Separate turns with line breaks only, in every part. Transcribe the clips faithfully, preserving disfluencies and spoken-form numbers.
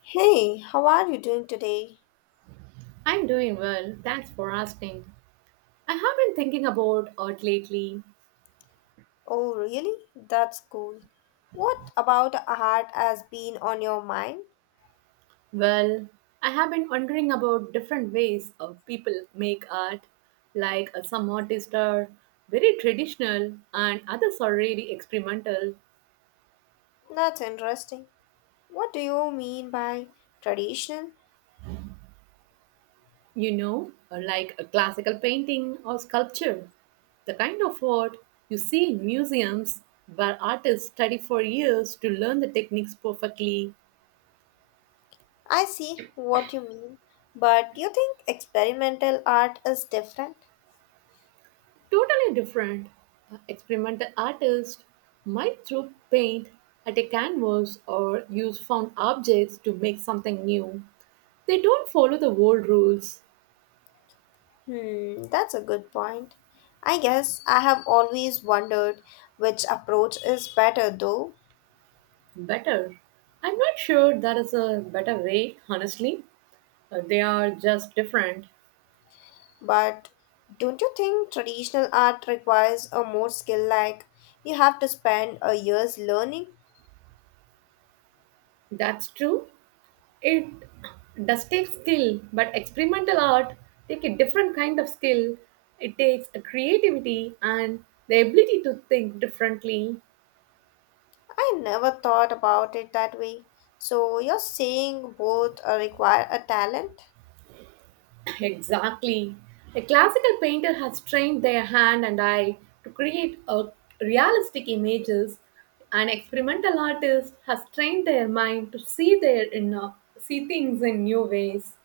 Hey, how are you doing today?
I'm doing well. Thanks for asking. I have been thinking about art lately.
Oh, really? That's cool. What about art has been on your mind?
Well, I have been wondering about different ways of people make art. Like uh, some artists are very traditional and others are really experimental,
That's interesting. What do you mean by traditional?
you know, uh, like a classical painting or sculpture. The kind of art you see in museums where artists study for years to learn the techniques perfectly.
I see what you mean, but you think experimental art is different?
Totally different. Uh, Experimental artists might throw paint at a canvas or use found objects to make something new. They don't follow the old rules.
Hmm, that's a good point. I guess I have always wondered which approach is better though.
Better. I'm not sure that is a better way, honestly. Uh, they are just different.
But don't you think traditional art requires a more skill like you have to spend a year's learning?
That's true. It does take skill, but experimental art take a different kind of skill. It takes a creativity and the ability to think differently.
I never thought about it that way. So you're saying both uh, require a talent?
Exactly. A classical painter has trained their hand and eye to create a realistic images. An experimental artist has trained their mind to see their inner, see things in new ways.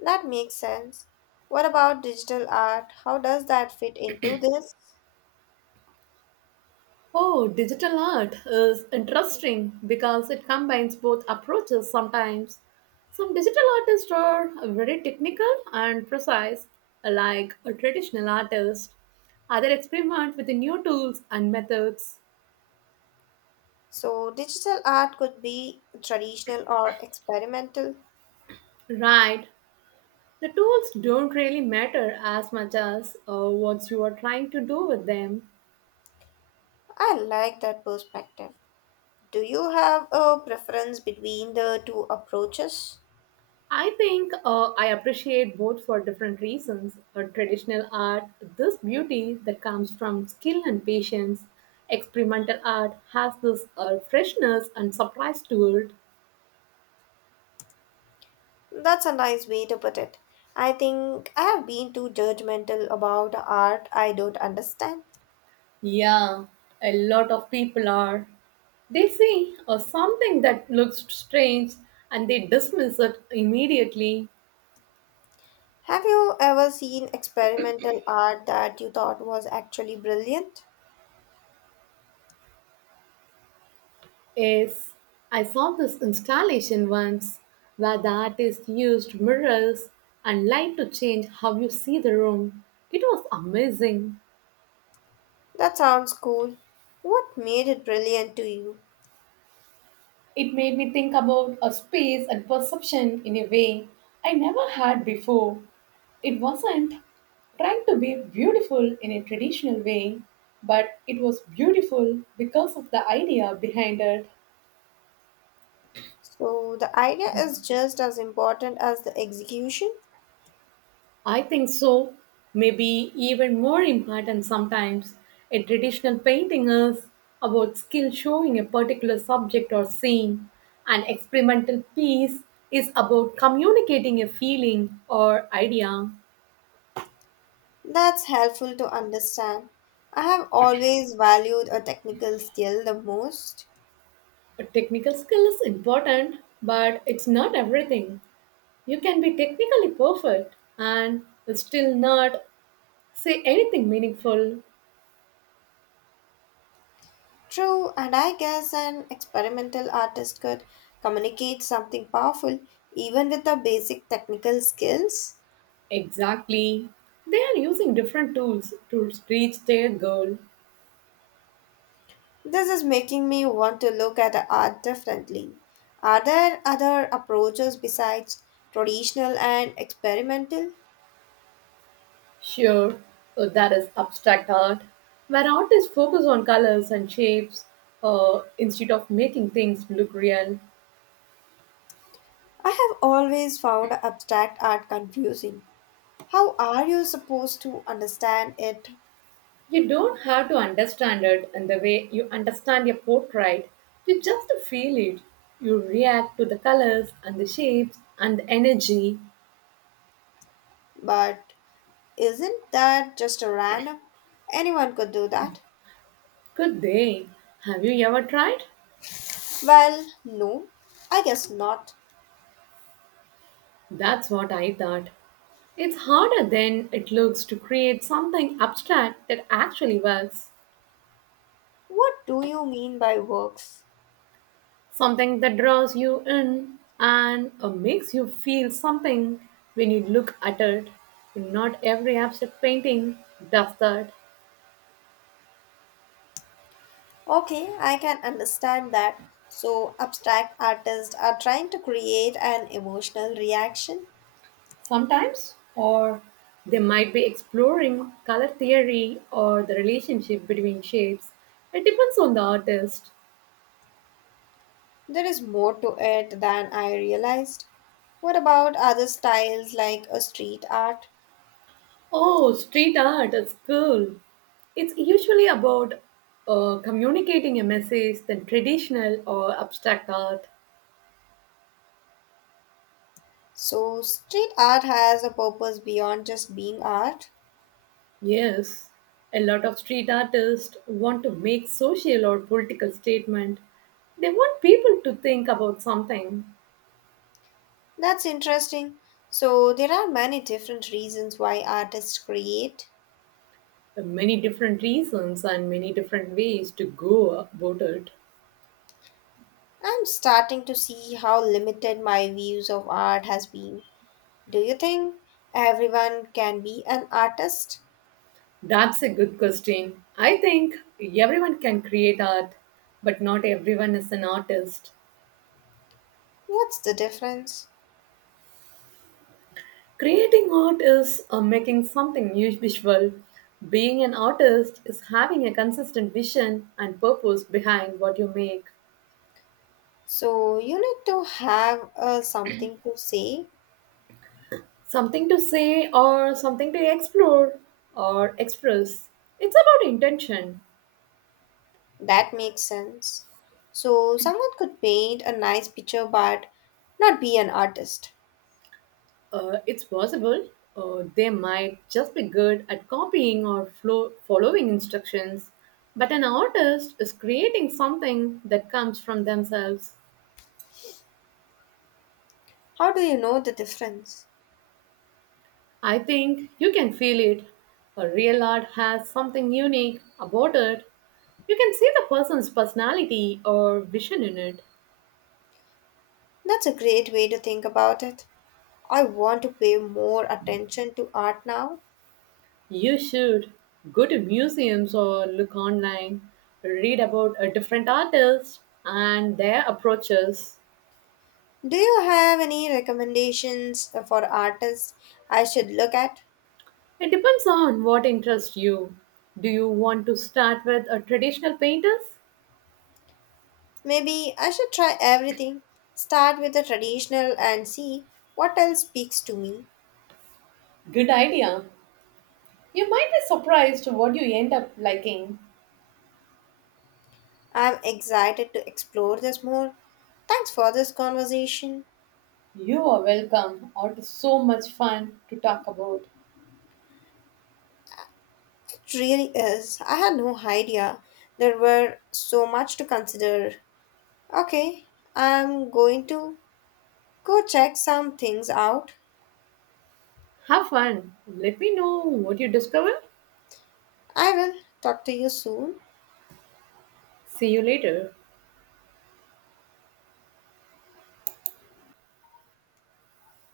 That makes sense. What about digital art? How does that fit into this?
Oh, digital art is interesting because it combines both approaches sometimes. Some digital artists are very technical and precise, like a traditional artist. Other experiment with the new tools and methods.
So digital art could be traditional or experimental.
Right, the tools don't really matter as much as uh, what you are trying to do with them.
I like that perspective. Do you have a preference between the two approaches?
I think uh, I appreciate both for different reasons. Uh, traditional art, this beauty that comes from skill and patience. Experimental art has this uh, freshness and surprise to it.
That's a nice way to put it. I think I have been too judgmental about art I don't understand.
Yeah, a lot of people are. They see uh, something that looks strange and they dismiss it immediately.
Have you ever seen experimental art that you thought was actually brilliant?
Yes, I saw this installation once where the artist used mirrors and light to change how you see the room. It was amazing.
That sounds cool. What made it brilliant to you?
It made me think about a space and perception in a way I never had before. It wasn't trying to be beautiful in a traditional way, but it was beautiful because of the idea behind it.
So, the idea is just as important as the execution?
I think so. Maybe even more important sometimes, a traditional painting is about skill showing a particular subject or scene. An experimental piece is about communicating a feeling or idea.
That's helpful to understand. I have always valued a technical skill the most.
A technical skill is important, but it's not everything. You can be technically perfect and still not say anything meaningful.
True, and I guess an experimental artist could communicate something powerful even with the basic technical skills.
Exactly. They are using different tools to reach their goal.
This is making me want to look at art differently. Are there other approaches besides traditional and experimental?
Sure, uh, that is abstract art, where artists focus on colors and shapes uh, instead of making things look real.
I have always found abstract art confusing. How are you supposed to understand it?
You don't have to understand it in the way you understand a portrait, you just feel it. You react to the colors and the shapes and the energy.
But isn't that just a random? Anyone could do that.
Good day. Have you ever tried?
Well, no, I guess not.
That's what I thought. It's harder than it looks to create something abstract that actually works.
What do you mean by works?
Something that draws you in and uh, makes you feel something when you look at it. Not every abstract painting does that.
Okay, I can understand that. So, abstract artists are trying to create an emotional reaction.
Sometimes, or they might be exploring color theory or the relationship between shapes. It depends on the artist.
There is more to it than I realized. What about other styles like a street art?
Oh, street art is cool. It's usually about uh, communicating a message than traditional or abstract art.
So, street art has a purpose beyond just being art.
Yes, a lot of street artists want to make social or political statement. They want people to think about something.
That's interesting. So, there are many different reasons why artists create.
There are many different reasons and many different ways to go about it.
I'm starting to see how limited my views of art has been. Do you think everyone can be an artist?
That's a good question. I think everyone can create art, but not everyone is an artist.
What's the difference?
Creating art is uh, making something new visual. Being an artist is having a consistent vision and purpose behind what you make.
So, you need to have uh, something to say.
Something to say or something to explore or express. It's about intention.
That makes sense. So, someone could paint a nice picture but not be an artist.
Uh, it's possible uh, they might just be good at copying or flow- following instructions, but an artist is creating something that comes from themselves.
How do you know the difference?
I think you can feel it. A real art has something unique about it. You can see the person's personality or vision in it.
That's a great way to think about it. I want to pay more attention to art now.
You should go to museums or look online, read about a different artists and their approaches.
Do you have any recommendations uh, for artists I should look at?
It depends on what interests you. Do you want to start with a traditional painters?
Maybe I should try everything. Start with the traditional and see what else speaks to me.
Good idea. You might be surprised what you end up liking.
I'm excited to explore this more. Thanks for this conversation.
You are welcome. It is so much fun to talk about.
It really is. I had no idea there were so much to consider. Okay, I'm going to go check some things out.
Have fun. Let me know what you discover.
I will talk to you soon.
See you later.